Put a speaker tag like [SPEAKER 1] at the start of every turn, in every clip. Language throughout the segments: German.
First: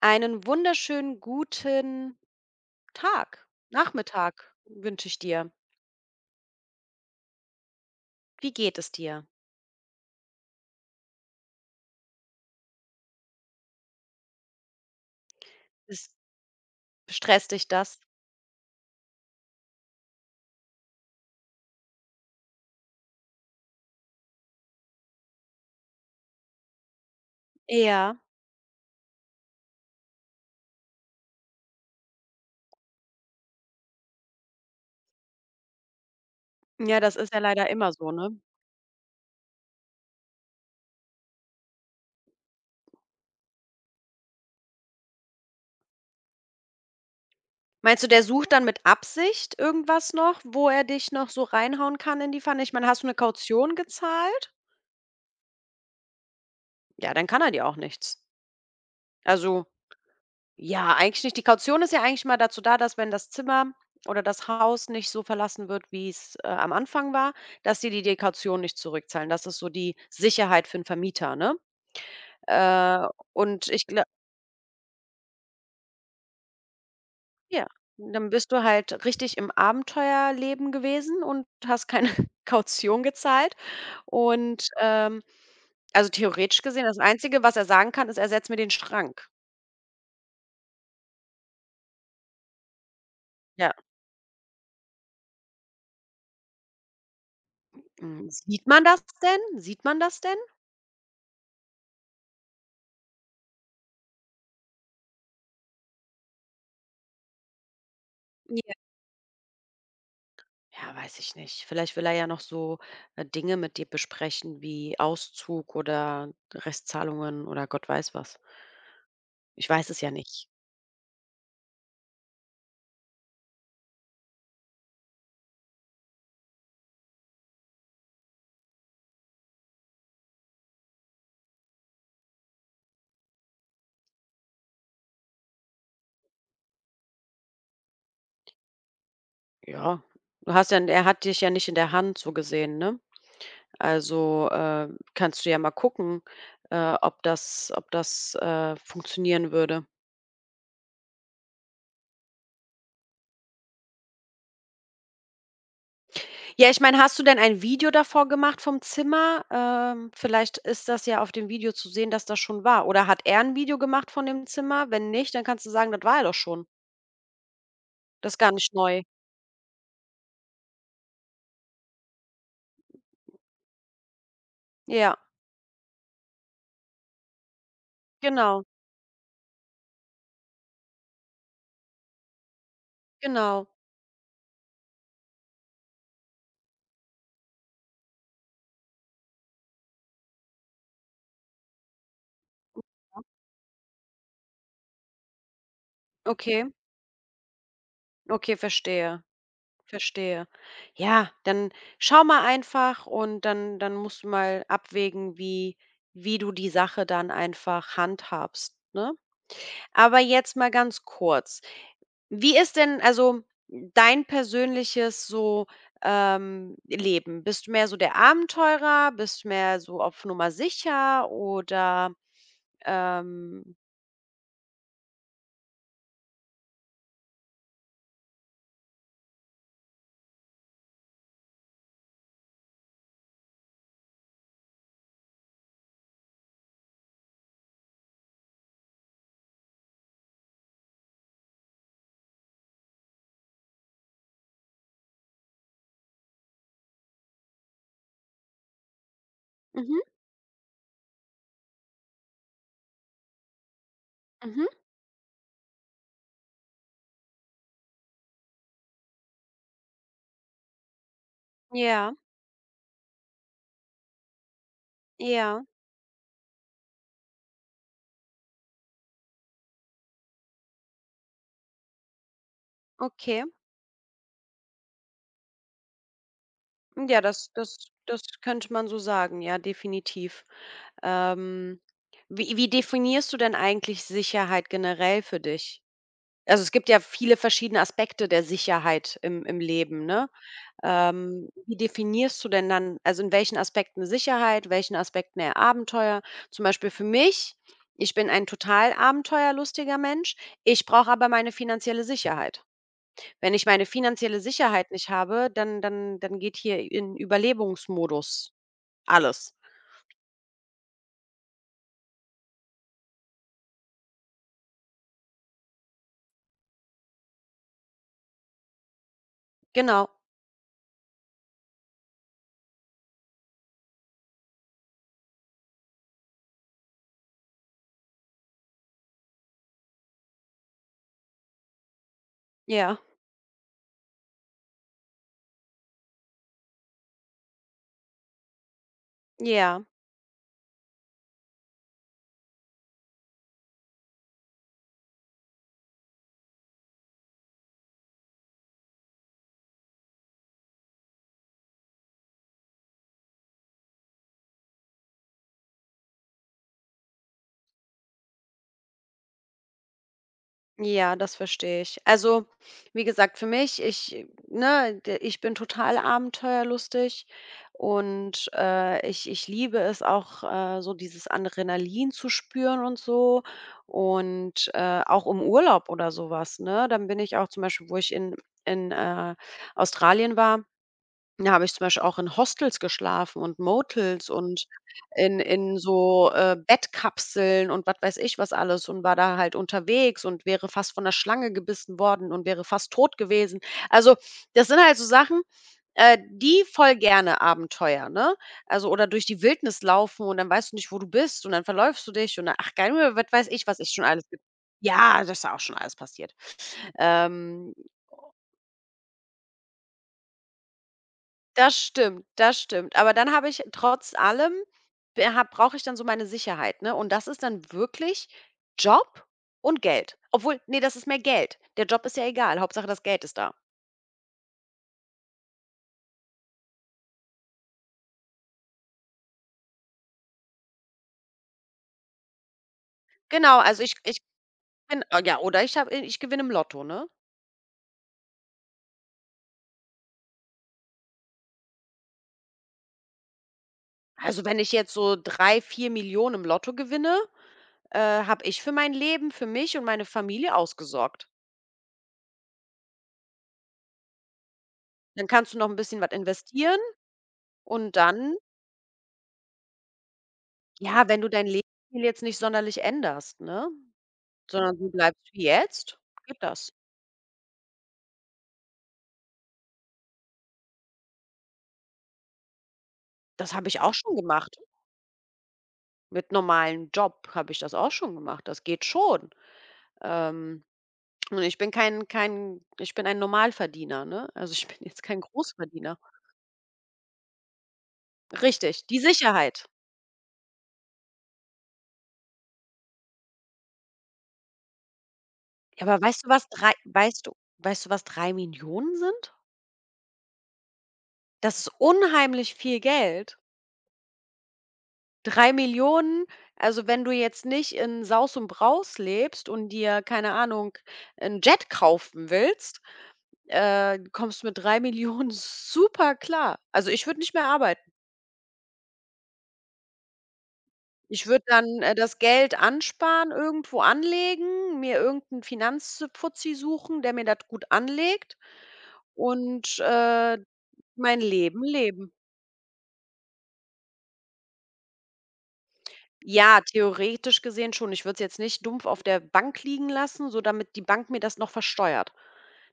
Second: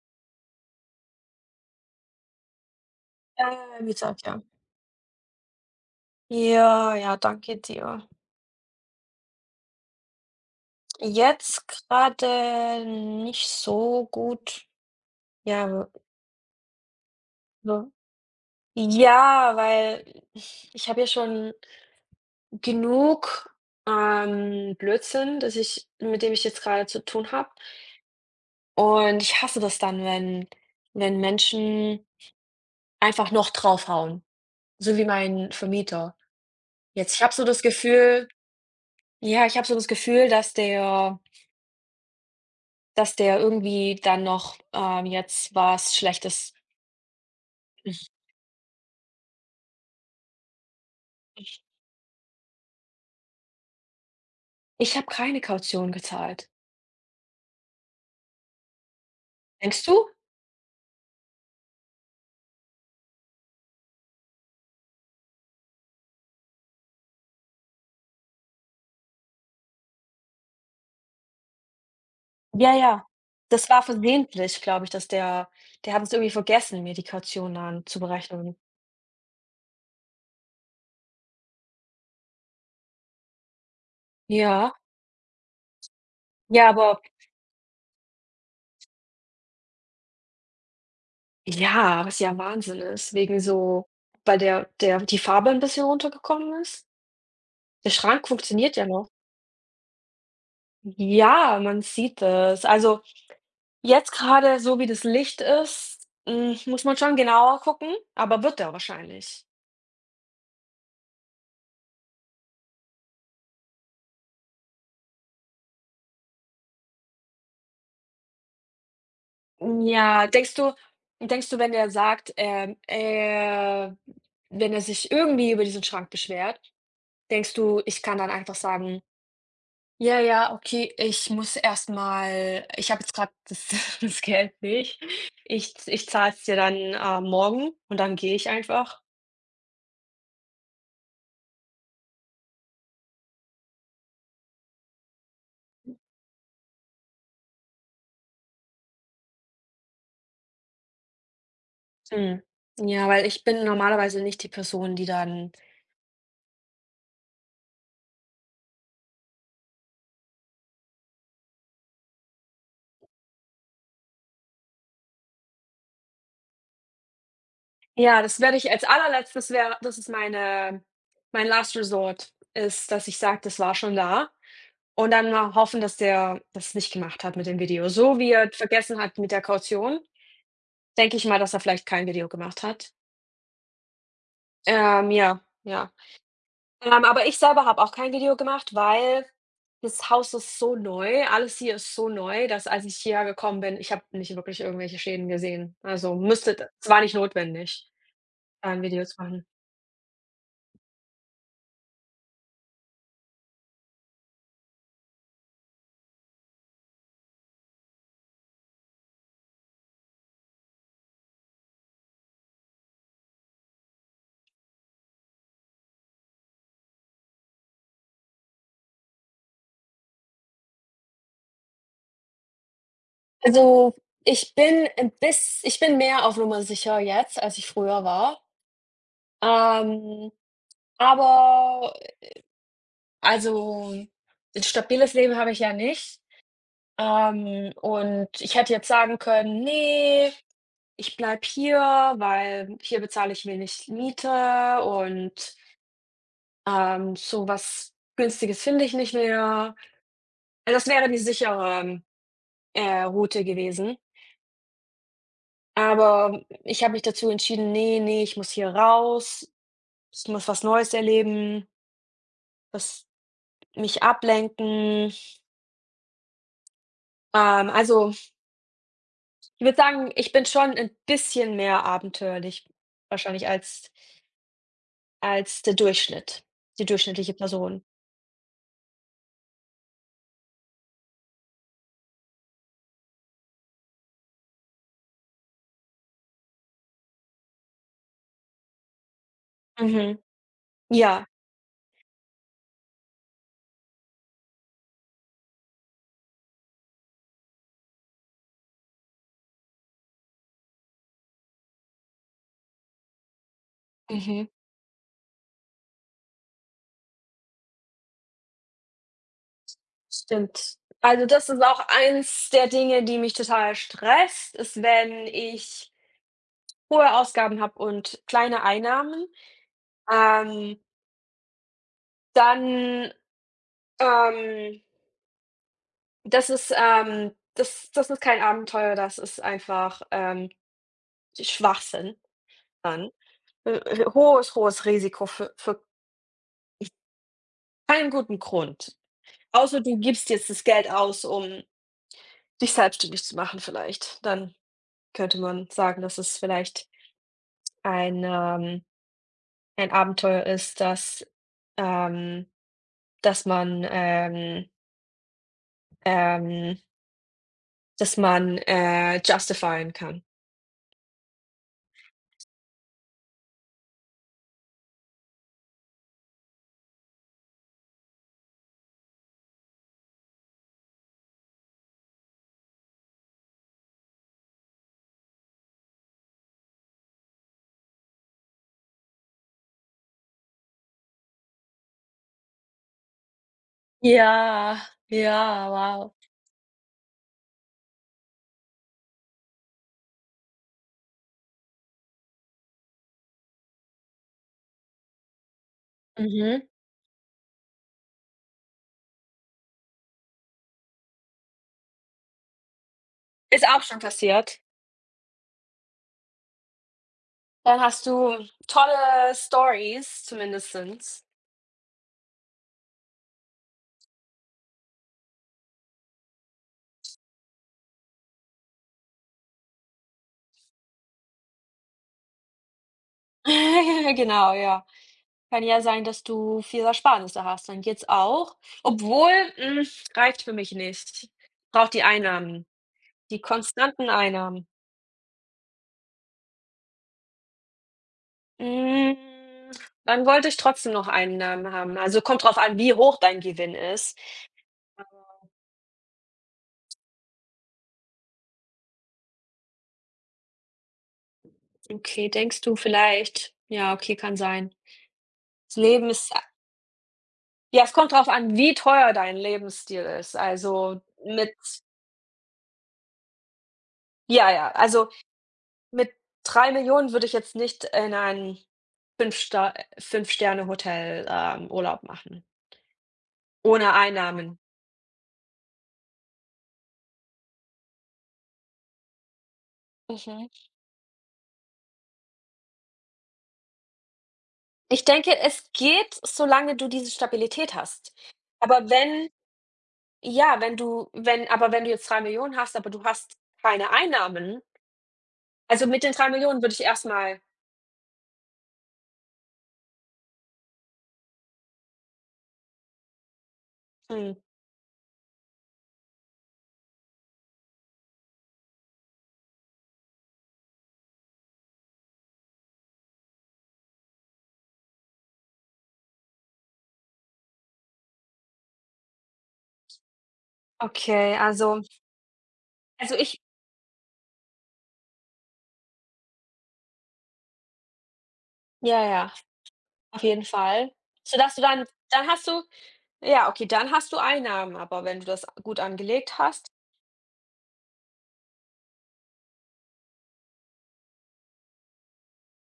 [SPEAKER 1] Einen wunderschönen guten Tag,
[SPEAKER 2] Ja, ja, wie gesagt, ja.
[SPEAKER 1] Nachmittag wünsche ich dir.
[SPEAKER 2] Ja, ja, danke dir.
[SPEAKER 1] Wie geht es dir?
[SPEAKER 2] Jetzt gerade nicht so gut. Ja,
[SPEAKER 1] Ist stresst dich
[SPEAKER 2] so.
[SPEAKER 1] das?
[SPEAKER 2] Ja, weil ich habe ja schon genug, Blödsinn, dass ich mit dem ich jetzt gerade zu tun habe.
[SPEAKER 1] Ja.
[SPEAKER 2] Und ich hasse das dann, wenn Menschen einfach noch draufhauen, so wie mein Vermieter.
[SPEAKER 1] Ja, das
[SPEAKER 2] Jetzt ich
[SPEAKER 1] ist
[SPEAKER 2] habe
[SPEAKER 1] ja
[SPEAKER 2] so das
[SPEAKER 1] leider immer so,
[SPEAKER 2] Gefühl
[SPEAKER 1] ne?
[SPEAKER 2] ja, ich habe so das Gefühl, dass der irgendwie dann noch, jetzt was Schlechtes.
[SPEAKER 1] Meinst du, der sucht dann mit Absicht irgendwas noch, wo er dich noch so reinhauen kann in die Pfanne? Ich meine, hast du eine Kaution gezahlt?
[SPEAKER 2] Ich habe keine Kaution gezahlt.
[SPEAKER 1] Ja, dann kann er dir auch nichts. Also.
[SPEAKER 2] Denkst du?
[SPEAKER 1] Ja, eigentlich nicht. Die Kaution ist ja eigentlich mal dazu da, dass wenn das Zimmer oder das Haus nicht so verlassen wird, wie's, am Anfang war, dass die Kaution nicht zurückzahlen. Das ist so die Sicherheit für 'n Vermieter, ne?
[SPEAKER 2] Ja, ja.
[SPEAKER 1] Äh, und
[SPEAKER 2] Das war
[SPEAKER 1] ich gla
[SPEAKER 2] versehentlich, glaube ich, dass der hat es irgendwie vergessen, mir die Kaution
[SPEAKER 1] Ja,
[SPEAKER 2] dann zu
[SPEAKER 1] dann bist
[SPEAKER 2] berechnen.
[SPEAKER 1] du halt richtig im Abenteuerleben gewesen und hast keine Kaution gezahlt und,
[SPEAKER 2] Ja.
[SPEAKER 1] also, theoretisch
[SPEAKER 2] Ja,
[SPEAKER 1] gesehen, das
[SPEAKER 2] aber
[SPEAKER 1] Einzige, was er sagen kann, ist: „Ersetz mir den Schrank.“
[SPEAKER 2] ja, was ja Wahnsinn ist, wegen
[SPEAKER 1] Ja.
[SPEAKER 2] so weil der die Farbe ein bisschen runtergekommen ist. Der Schrank
[SPEAKER 1] Mhm. Sieht
[SPEAKER 2] funktioniert
[SPEAKER 1] man
[SPEAKER 2] ja
[SPEAKER 1] das
[SPEAKER 2] noch.
[SPEAKER 1] denn? Sieht man das denn?
[SPEAKER 2] Ja, man sieht es. Also, jetzt gerade so, wie das Licht ist, hm, muss man schon genauer gucken, aber wird er wahrscheinlich.
[SPEAKER 1] Ja, weiß ich nicht. Vielleicht will er ja noch so, Dinge mit dir besprechen wie Auszug oder Restzahlungen oder Gott weiß was. Ich
[SPEAKER 2] Hm,
[SPEAKER 1] weiß es ja
[SPEAKER 2] ja,
[SPEAKER 1] nicht.
[SPEAKER 2] denkst du, wenn er sagt, wenn er sich irgendwie über diesen Schrank beschwert, denkst du, ich kann dann einfach sagen: „Ja, ja, okay, ich muss erstmal, ich habe jetzt gerade das das Geld nicht. Ich zahle es dir dann, morgen“ und dann gehe ich einfach?
[SPEAKER 1] Ja, du hast ja er hat dich ja nicht in der Hand so gesehen, ne? Also, kannst du ja mal gucken, ob das ob das funktionieren würde.
[SPEAKER 2] Hm. Ja, weil ich bin normalerweise nicht die Person, die dann
[SPEAKER 1] Ja, ich meine, hast du denn ein Video davor gemacht vom Zimmer? Vielleicht ist das ja auf dem Video zu sehen, dass das schon war. Oder hat er ein Video gemacht von dem Zimmer? Wenn nicht, dann kannst du sagen: „Das war er doch schon.“
[SPEAKER 2] ja,
[SPEAKER 1] Das ist
[SPEAKER 2] das
[SPEAKER 1] gar
[SPEAKER 2] werde ich
[SPEAKER 1] nicht
[SPEAKER 2] als
[SPEAKER 1] neu.
[SPEAKER 2] Allerletztes wäre das ist meine mein Last Resort ist, dass ich sage: „Das war schon da.“ Und
[SPEAKER 1] Ja,
[SPEAKER 2] dann mal hoffen, dass der das nicht gemacht hat mit dem Video. So wie er
[SPEAKER 1] genau,
[SPEAKER 2] vergessen hat mit der Kaution, denke ich mal, dass er vielleicht kein Video gemacht hat.
[SPEAKER 1] genau.
[SPEAKER 2] Ja, ja. Aber ich selber habe auch kein Video gemacht, weil das Haus ist so neu, alles hier ist so neu, dass als ich hierher gekommen bin, ich habe nicht wirklich irgendwelche Schäden gesehen. Also, müsste
[SPEAKER 1] Okay,
[SPEAKER 2] d es war nicht notwendig,
[SPEAKER 1] okay,
[SPEAKER 2] da 'n Video zu
[SPEAKER 1] verstehe,
[SPEAKER 2] machen.
[SPEAKER 1] verstehe. Ja, dann schau mal einfach und dann musst du mal abwägen, wie wie du die Sache dann einfach handhabst, ne? Aber jetzt mal ganz kurz. Wie ist denn also dein persönliches so, Leben? Bist du mehr so der Abenteurer? Bist du mehr so auf Nummer sicher oder, ähm
[SPEAKER 2] Also, ich bin 'n biss ich bin mehr auf Nummer sicher jetzt, als ich früher war. Ähm, aber Also, ein stabiles Leben habe ich ja nicht. Und ich hätte jetzt sagen können: „Ne, ich bleibe hier, weil hier bezahle ich wenig Miete und, so was Günstiges finde ich nicht mehr.“
[SPEAKER 1] mhm,
[SPEAKER 2] Also, das wäre die sichere, Route gewesen.
[SPEAKER 1] mhm.
[SPEAKER 2] Aber ich habe mich dazu entschieden: „Ne, ne, ich muss hier raus. Ich muss was Neues erleben,
[SPEAKER 1] Ja,
[SPEAKER 2] was mich ablenken.“
[SPEAKER 1] ja.
[SPEAKER 2] Also Ich würde sagen, ich bin schon ein bisschen mehr abenteuerlich
[SPEAKER 1] Okay.
[SPEAKER 2] wahrscheinlich als als der Durchschnitt die
[SPEAKER 1] Ja,
[SPEAKER 2] durchschnittliche
[SPEAKER 1] das
[SPEAKER 2] Person.
[SPEAKER 1] das könnte man so sagen, ja, definitiv. Ähm, wie wie definierst du denn eigentlich Sicherheit generell für dich? Also, es gibt ja viele verschiedene Aspekte der Sicherheit im im Leben,
[SPEAKER 2] Mhm.
[SPEAKER 1] ne?
[SPEAKER 2] Ja,
[SPEAKER 1] Wie definierst du denn dann also, in welchen Aspekten Sicherheit, welchen Aspekten eher Abenteuer? Zum Beispiel für mich, ich bin ein total abenteuerlustiger Mensch, ich brauche aber meine finanzielle Sicherheit. Wenn ich meine finanzielle
[SPEAKER 2] mhm,
[SPEAKER 1] Sicherheit nicht habe, dann geht hier in Überlebungsmodus alles.
[SPEAKER 2] stimmt. Also, das ist auch eins der Dinge, die mich total stresst, ist, wenn ich hohe Ausgaben habe und kleine Einnahmen.
[SPEAKER 1] Genau,
[SPEAKER 2] Ähm, dann, ähm das ist, das das ist kein Abenteuer, das ist einfach, Schwachsinn
[SPEAKER 1] ja,
[SPEAKER 2] dann. Hohes, hohes Risiko für keinen guten Grund. Außer
[SPEAKER 1] ja,
[SPEAKER 2] du gibst jetzt das Geld aus, um dich selbstständig zu machen vielleicht. Dann könnte man sagen, dass es vielleicht ein, ähm ein Abenteuer ist, dass ähm dass man, ähm ähm dass man, justifieren kann.
[SPEAKER 1] ja, das verstehe ich. Also, wie gesagt, für mich, ich ne, d ich bin total abenteuerlustig und, ich liebe es auch, so dieses Adrenalin zu spüren und so und, auch im Urlaub oder sowas, ne? Dann bin ich auch zum Beispiel, wo ich in Australien war. Ja, habe ich zum Beispiel auch in Hostels geschlafen und Motels und
[SPEAKER 2] Ja,
[SPEAKER 1] in
[SPEAKER 2] ja,
[SPEAKER 1] in
[SPEAKER 2] wow.
[SPEAKER 1] so, Bettkapseln und was weiß ich was alles und war da halt unterwegs und wäre fast von der Schlange gebissen worden und wäre fast tot gewesen. Also, das sind halt so Sachen, die
[SPEAKER 2] Mhm.
[SPEAKER 1] voll gerne Abenteuer, ne? Also oder durch die Wildnis laufen und dann weißt du nicht, wo du bist und dann verläufst du dich und dann ach, geil, was weiß ich,
[SPEAKER 2] Ist
[SPEAKER 1] was
[SPEAKER 2] auch
[SPEAKER 1] ich
[SPEAKER 2] schon
[SPEAKER 1] schon alles ge
[SPEAKER 2] passiert.
[SPEAKER 1] ja, das ist ja auch schon alles passiert. Ähm
[SPEAKER 2] Dann hast du tolle Stories zumindestens.
[SPEAKER 1] Das stimmt, das stimmt. Aber dann habe ich trotz allem be habe brauche ich dann so meine Sicherheit, ne? Und das ist dann wirklich Job und Geld. Obwohl, nee, das ist mehr Geld. Der Job ist ja egal, Hauptsache das Geld ist da.
[SPEAKER 2] Genau, ja. Kann ja sein, dass du viel Ersparnisse hast. Dann geht's auch. Obwohl, hm, reicht für mich nicht. Braucht die Einnahmen, die
[SPEAKER 1] Genau, also ich
[SPEAKER 2] konstanten
[SPEAKER 1] ich
[SPEAKER 2] Einnahmen.
[SPEAKER 1] bin ah, ja, oder ich gewinne im Lotto, ne?
[SPEAKER 2] Hm, dann wollte ich trotzdem noch Einnahmen haben. Also, kommt drauf an, wie hoch dein Gewinn ist.
[SPEAKER 1] Also, wenn ich jetzt so drei, vier Millionen im Lotto gewinne, habe ich für mein Leben, für mich und meine Familie ausgesorgt.
[SPEAKER 2] Okay, denkst du vielleicht ja, okay, kann sein.
[SPEAKER 1] Dann kannst du noch ein
[SPEAKER 2] Das
[SPEAKER 1] bisschen
[SPEAKER 2] Leben
[SPEAKER 1] was
[SPEAKER 2] ist
[SPEAKER 1] investieren
[SPEAKER 2] ja, es
[SPEAKER 1] und
[SPEAKER 2] kommt drauf
[SPEAKER 1] dann,
[SPEAKER 2] an, wie teuer dein Lebensstil ist. Also,
[SPEAKER 1] ja, wenn du dein
[SPEAKER 2] mit
[SPEAKER 1] Leben jetzt nicht sonderlich änderst, ne?
[SPEAKER 2] ja, ja,
[SPEAKER 1] Sondern du
[SPEAKER 2] also
[SPEAKER 1] bleibst wie jetzt?
[SPEAKER 2] Mit
[SPEAKER 1] Geht das?
[SPEAKER 2] 3.000.000 würde ich jetzt nicht in ein fünf Sta Fünf-Sterne-Hotel, Urlaub machen,
[SPEAKER 1] Das habe ich
[SPEAKER 2] ohne
[SPEAKER 1] auch schon gemacht.
[SPEAKER 2] Einnahmen.
[SPEAKER 1] Mit normalem Job habe ich das auch schon gemacht. Das geht schon.
[SPEAKER 2] Mhm.
[SPEAKER 1] Ähm, und ich bin kein ich bin ein Normalverdiener, ne? Also, ich bin jetzt
[SPEAKER 2] Ich
[SPEAKER 1] kein
[SPEAKER 2] denke, es
[SPEAKER 1] Großverdiener.
[SPEAKER 2] geht, solange du diese Stabilität hast.
[SPEAKER 1] Richtig,
[SPEAKER 2] Aber
[SPEAKER 1] die
[SPEAKER 2] wenn
[SPEAKER 1] Sicherheit.
[SPEAKER 2] ja, wenn du jetzt 3.000.000 hast, aber du hast keine Einnahmen
[SPEAKER 1] Ja,
[SPEAKER 2] also, mit
[SPEAKER 1] aber
[SPEAKER 2] den
[SPEAKER 1] weißt du,
[SPEAKER 2] drei
[SPEAKER 1] was
[SPEAKER 2] Millionen
[SPEAKER 1] 3?
[SPEAKER 2] würde ich
[SPEAKER 1] Weißt du,
[SPEAKER 2] erstmal.
[SPEAKER 1] weißt du, was 3.000.000 sind? Das ist unheimlich viel Geld.
[SPEAKER 2] Hm,
[SPEAKER 1] 3.000.000, also, wenn du jetzt nicht in Saus und Braus lebst und dir, keine Ahnung, einen Jet kaufen willst. Kommst mit 3.000.000 super klar. Also, ich würde nicht mehr arbeiten. Ich
[SPEAKER 2] okay,
[SPEAKER 1] würde dann, das Geld
[SPEAKER 2] also,
[SPEAKER 1] ansparen,
[SPEAKER 2] ich
[SPEAKER 1] irgendwo anlegen, mir irgendeinen Finanzfuzzi suchen, der mir das gut anlegt
[SPEAKER 2] ja, ja,
[SPEAKER 1] und,
[SPEAKER 2] auf jeden Fall.
[SPEAKER 1] mein
[SPEAKER 2] So dass du
[SPEAKER 1] Leben
[SPEAKER 2] dann
[SPEAKER 1] leben.
[SPEAKER 2] dann hast du ja, okay, dann hast du Einnahmen, aber wenn du das gut angelegt
[SPEAKER 1] Ja,
[SPEAKER 2] hast.
[SPEAKER 1] theoretisch gesehen schon. Ich würde es jetzt nicht dumpf auf der Bank liegen lassen, so damit die Bank mir das noch versteuert.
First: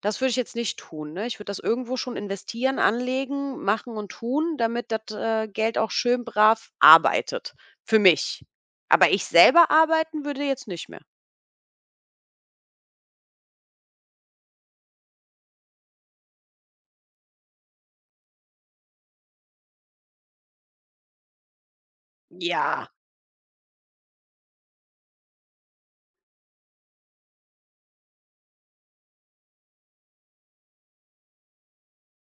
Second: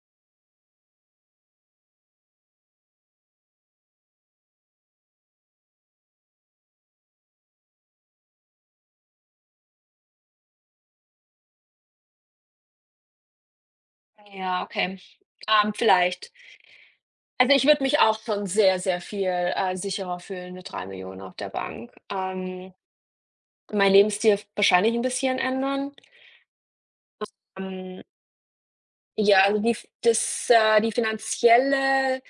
[SPEAKER 1] Das würde ich jetzt nicht tun, ne? Ich würde das irgendwo schon investieren, anlegen, machen und tun, damit das, Geld auch schön brav arbeitet für mich. Aber ich selber arbeiten würde jetzt nicht mehr.
[SPEAKER 2] Ja, okay. Vielleicht. Also, ich würde mich auch schon sehr, sehr viel, sicherer fühlen mit 3.000.000 auf der Bank.
[SPEAKER 1] Ja.
[SPEAKER 2] Meinen Lebensstil wahrscheinlich ein bisschen ändern. Ähm, ja, also, die das die finanzielle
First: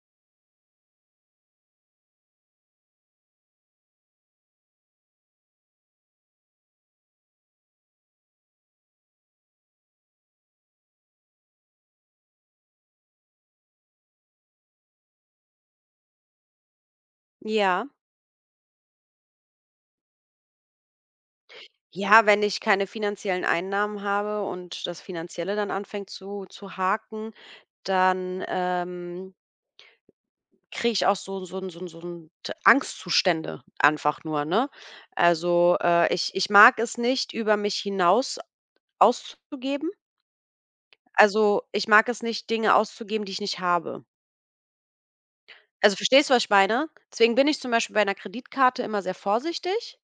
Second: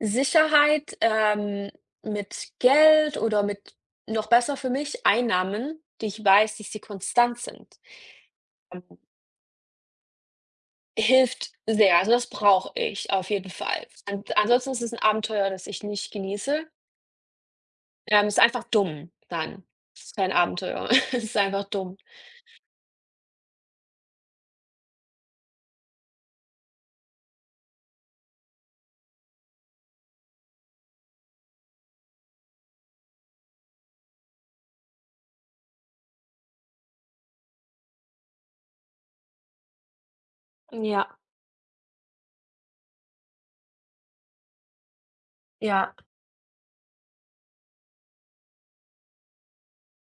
[SPEAKER 2] Sicherheit, mit Geld oder mit noch besser für mich Einnahmen, die ich weiß, dass sie konstant sind, ähm, hilft sehr. Also, das brauche ich auf jeden Fall. An ansonsten ist es ein Abenteuer, das ich nicht genieße.
[SPEAKER 1] Ja.
[SPEAKER 2] Ist einfach dumm dann. Ist kein Abenteuer. Es ist einfach dumm.
[SPEAKER 1] Ja, wenn ich keine finanziellen Einnahmen habe und das Finanzielle dann anfängt zu haken, dann, ähm Kriege ich auch so so 'n so 'n so 'n T Angstzustände einfach nur, ne? Also, ich mag es nicht, über mich hinaus auszugeben.
[SPEAKER 2] Ja,
[SPEAKER 1] Also, ich mag es nicht, Dinge auszugeben, die ich nicht habe. Also,
[SPEAKER 2] ja,
[SPEAKER 1] verstehst du, was ich meine? Deswegen bin ich zum Beispiel bei einer Kreditkarte immer sehr vorsichtig,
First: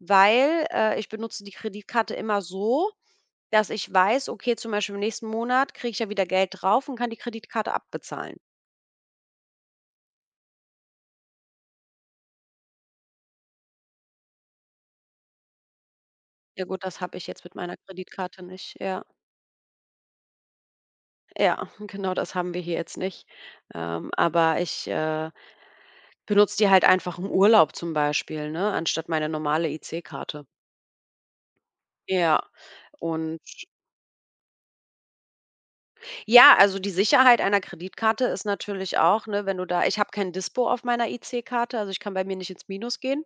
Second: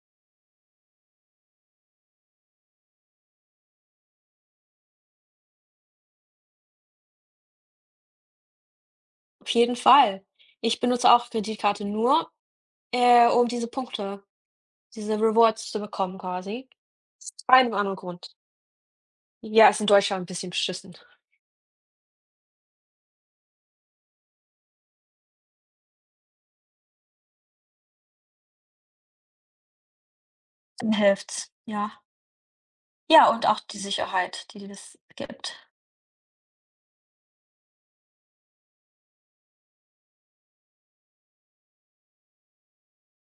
[SPEAKER 1] weil, ich benutze die Kreditkarte immer so, dass ich weiß, okay, zum Beispiel im nächsten Monat kriege ich ja wieder Geld drauf und kann die Kreditkarte abbezahlen.
[SPEAKER 2] auf jeden Fall. Ich benutze auch Kreditkarte nur, um diese Punkte, diese Rewards zu bekommen
[SPEAKER 1] Ja
[SPEAKER 2] quasi.
[SPEAKER 1] gut, das habe ich
[SPEAKER 2] Aus
[SPEAKER 1] jetzt mit
[SPEAKER 2] einem
[SPEAKER 1] meiner
[SPEAKER 2] anderen Grund.
[SPEAKER 1] Kreditkarte nicht, ja.
[SPEAKER 2] Ja, ist in Deutschland ein bisschen beschissen.
[SPEAKER 1] Ja, genau das haben wir hier jetzt nicht. Aber ich, benutze die halt einfach im Urlaub zum Beispiel, ne, anstatt meine normale IC-Karte.
[SPEAKER 2] Dann hilft's, ja.
[SPEAKER 1] Ja,
[SPEAKER 2] Ja,
[SPEAKER 1] und
[SPEAKER 2] und auch die Sicherheit, die das gibt.
[SPEAKER 1] ja, also die Sicherheit einer Kreditkarte ist natürlich auch, ne, wenn du da ich habe kein Dispo auf meiner IC-Karte, also ich kann bei mir nicht ins Minus gehen.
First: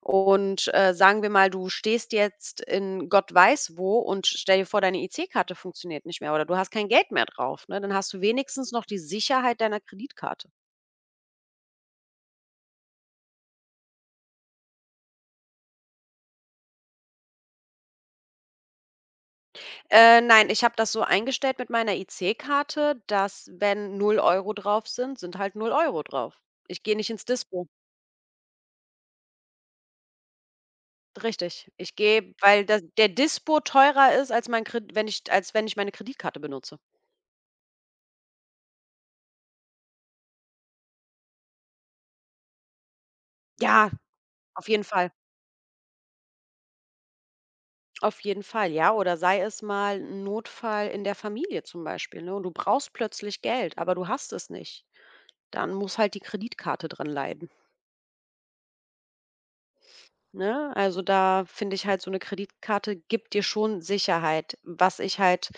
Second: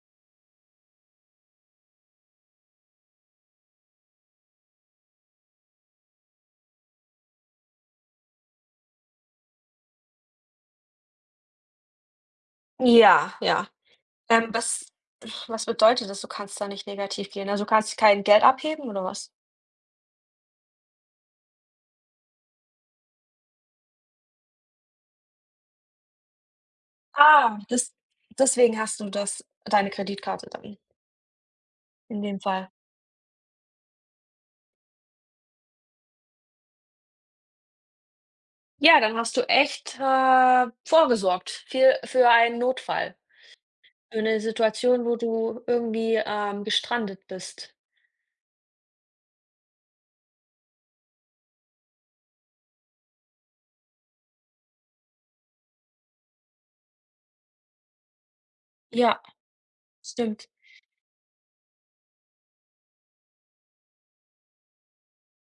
[SPEAKER 1] Und, sagen wir mal, du stehst jetzt in Gott weiß wo und stell dir vor, deine IC-Karte funktioniert nicht mehr oder du hast kein Geld mehr drauf, ne? Dann hast du wenigstens noch die Sicherheit deiner Kreditkarte.
[SPEAKER 2] Ja, ja. Was was bedeutet das, du kannst da nicht negativ gehen? Also, du kannst kein Geld abheben oder was?
[SPEAKER 1] Nein, ich habe das so eingestellt mit meiner IC-Karte, dass wenn null Euro drauf sind, sind halt null Euro drauf. Ich gehe nicht ins
[SPEAKER 2] Ah,
[SPEAKER 1] Dispo.
[SPEAKER 2] das deswegen hast du das deine Kreditkarte dann?
[SPEAKER 1] Richtig. Ich
[SPEAKER 2] In
[SPEAKER 1] gehe
[SPEAKER 2] dem
[SPEAKER 1] weil
[SPEAKER 2] Fall.
[SPEAKER 1] da der Dispo teurer ist als mein Kredit, wenn ich meine Kreditkarte benutze.
[SPEAKER 2] Ja, dann hast du echt, vorgesorgt für einen Notfall,
[SPEAKER 1] Ja,
[SPEAKER 2] für eine
[SPEAKER 1] auf jeden
[SPEAKER 2] Situation,
[SPEAKER 1] Fall.
[SPEAKER 2] wo du irgendwie, gestrandet bist.
[SPEAKER 1] Auf jeden Fall, ja. Oder sei es mal 'n Notfall in der Familie zum Beispiel, ne, und du brauchst plötzlich Geld, aber du hast es nicht. Dann muss halt die Kreditkarte dran leiden,
[SPEAKER 2] Ja, stimmt.
[SPEAKER 1] ne? Also, da finde ich halt, so eine Kreditkarte gibt dir schon Sicherheit, was ich halt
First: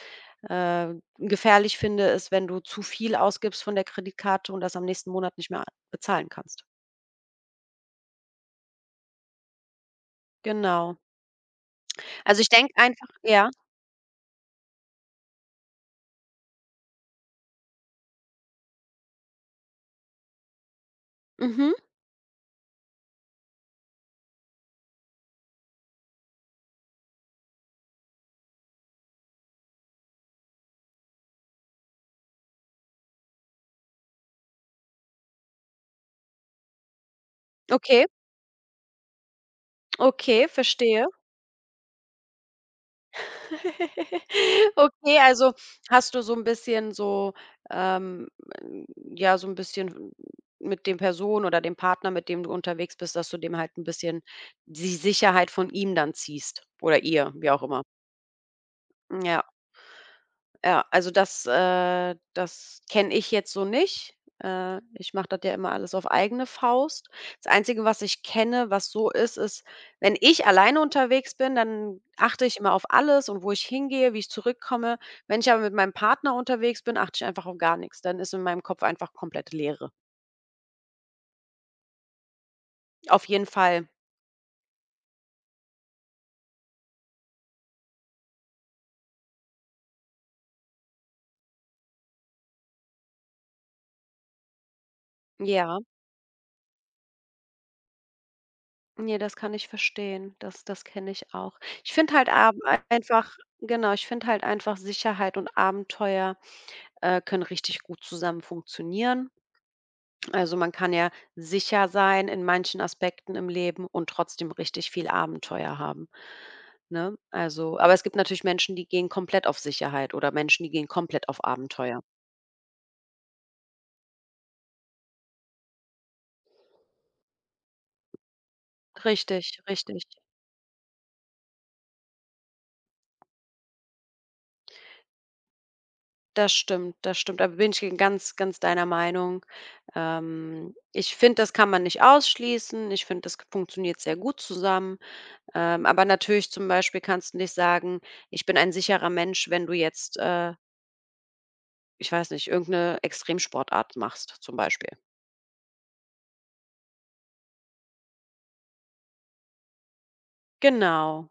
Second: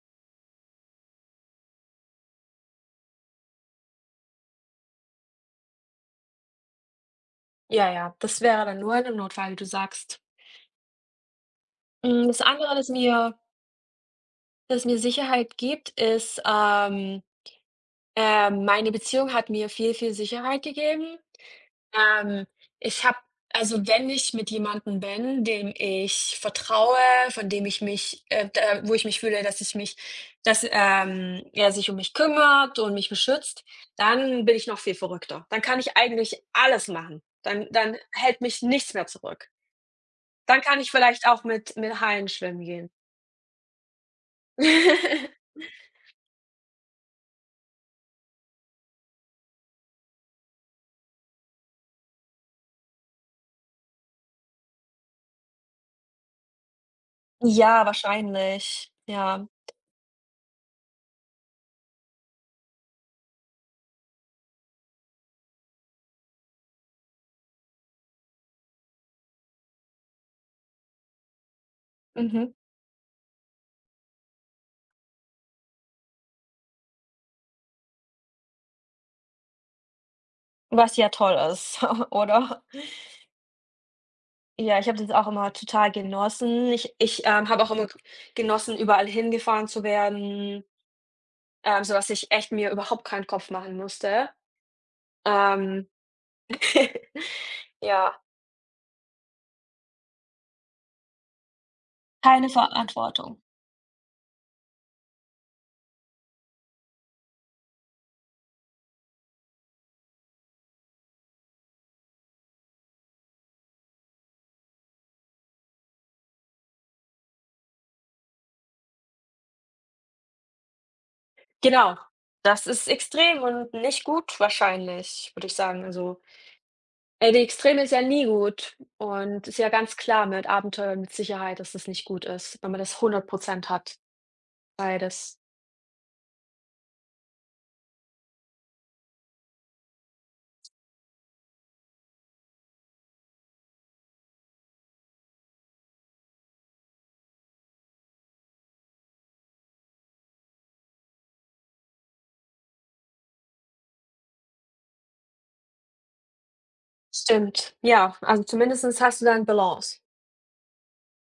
[SPEAKER 1] Gefährlich finde, ist, wenn du zu viel ausgibst von der Kreditkarte und das am nächsten Monat nicht mehr bezahlen kannst.
[SPEAKER 2] Ja, ja, das wäre dann nur ein Notfall, wie du sagst.
[SPEAKER 1] Genau.
[SPEAKER 2] Hm,
[SPEAKER 1] Also,
[SPEAKER 2] das
[SPEAKER 1] ich denke
[SPEAKER 2] andere, das
[SPEAKER 1] einfach
[SPEAKER 2] mir
[SPEAKER 1] ja,
[SPEAKER 2] das mir Sicherheit gibt, ist, meine Beziehung hat mir viel, viel Sicherheit gegeben.
[SPEAKER 1] mhm,
[SPEAKER 2] Ähm, ich habe also wenn ich mit jemandem bin, dem ich vertraue, von dem ich mich da wo ich mich fühle, dass ich mich dass, er sich um mich kümmert und mich beschützt, dann bin ich noch viel verrückter. Dann kann ich eigentlich alles machen. Dann
[SPEAKER 1] okay,
[SPEAKER 2] hält mich nichts mehr zurück.
[SPEAKER 1] okay,
[SPEAKER 2] Dann kann ich
[SPEAKER 1] verstehe.
[SPEAKER 2] vielleicht auch mit Haien schwimmen gehen.
[SPEAKER 1] Okay, also, hast du so ein bisschen so, ähm, ja, so ein bisschen mit dem Person oder dem Partner, mit dem du unterwegs bist, dass du dem halt ein bisschen die Sicherheit von ihm dann ziehst oder ihr, wie auch immer.
[SPEAKER 2] Ja, wahrscheinlich.
[SPEAKER 1] Ja.
[SPEAKER 2] Ja.
[SPEAKER 1] Ja, also das kenne ich jetzt so nicht. Ich mache das ja immer alles auf eigene Faust. Das Einzige, was ich kenne, was so ist, wenn ich alleine unterwegs bin, dann achte
[SPEAKER 2] Mhm.
[SPEAKER 1] ich immer auf alles und wo ich hingehe, wie ich zurückkomme. Wenn ich aber mit meinem Partner unterwegs bin, achte ich einfach auf gar nichts. Dann ist in meinem Kopf einfach komplett Leere.
[SPEAKER 2] Was ja toll ist, oder?
[SPEAKER 1] Auf jeden Fall.
[SPEAKER 2] Ja, ich habe das auch immer total genossen. Habe auch immer g genossen, überall hingefahren zu werden, sodass ich echt mir überhaupt keinen Kopf machen musste.
[SPEAKER 1] Ja,
[SPEAKER 2] Ähm, ja.
[SPEAKER 1] ne, das kann ich verstehen. Das kenne ich auch. Ich finde halt
[SPEAKER 2] Keine
[SPEAKER 1] ab einfach
[SPEAKER 2] Verantwortung.
[SPEAKER 1] genau, ich finde halt einfach Sicherheit und Abenteuer können richtig gut zusammen funktionieren. Also man kann ja sicher sein in manchen Aspekten im Leben und trotzdem richtig viel Abenteuer haben. Ne? Also, aber es gibt natürlich Menschen, die gehen komplett auf Sicherheit oder Menschen, die gehen komplett auf
[SPEAKER 2] Genau.
[SPEAKER 1] Abenteuer.
[SPEAKER 2] Das ist extrem und nicht gut wahrscheinlich, würde ich sagen. Also, die Extreme ist ja nie gut und ist
[SPEAKER 1] Richtig,
[SPEAKER 2] ja ganz
[SPEAKER 1] richtig.
[SPEAKER 2] klar mit Abenteuern, mit Sicherheit, dass das nicht gut ist, wenn man das 100 hat, beides.
[SPEAKER 1] Das stimmt, das stimmt. Da bin ich ganz, ganz deiner Meinung. Ich finde, das kann man nicht ausschließen. Ich finde, das funktioniert sehr gut zusammen. Aber natürlich zum Beispiel kannst du nicht sagen, ich bin ein sicherer Mensch, wenn du jetzt ich weiß nicht, irgendeine Extremsportart machst zum Beispiel.
[SPEAKER 2] Stimmt. Ja, also zumindestens hast du dann Balance.
[SPEAKER 1] Genau,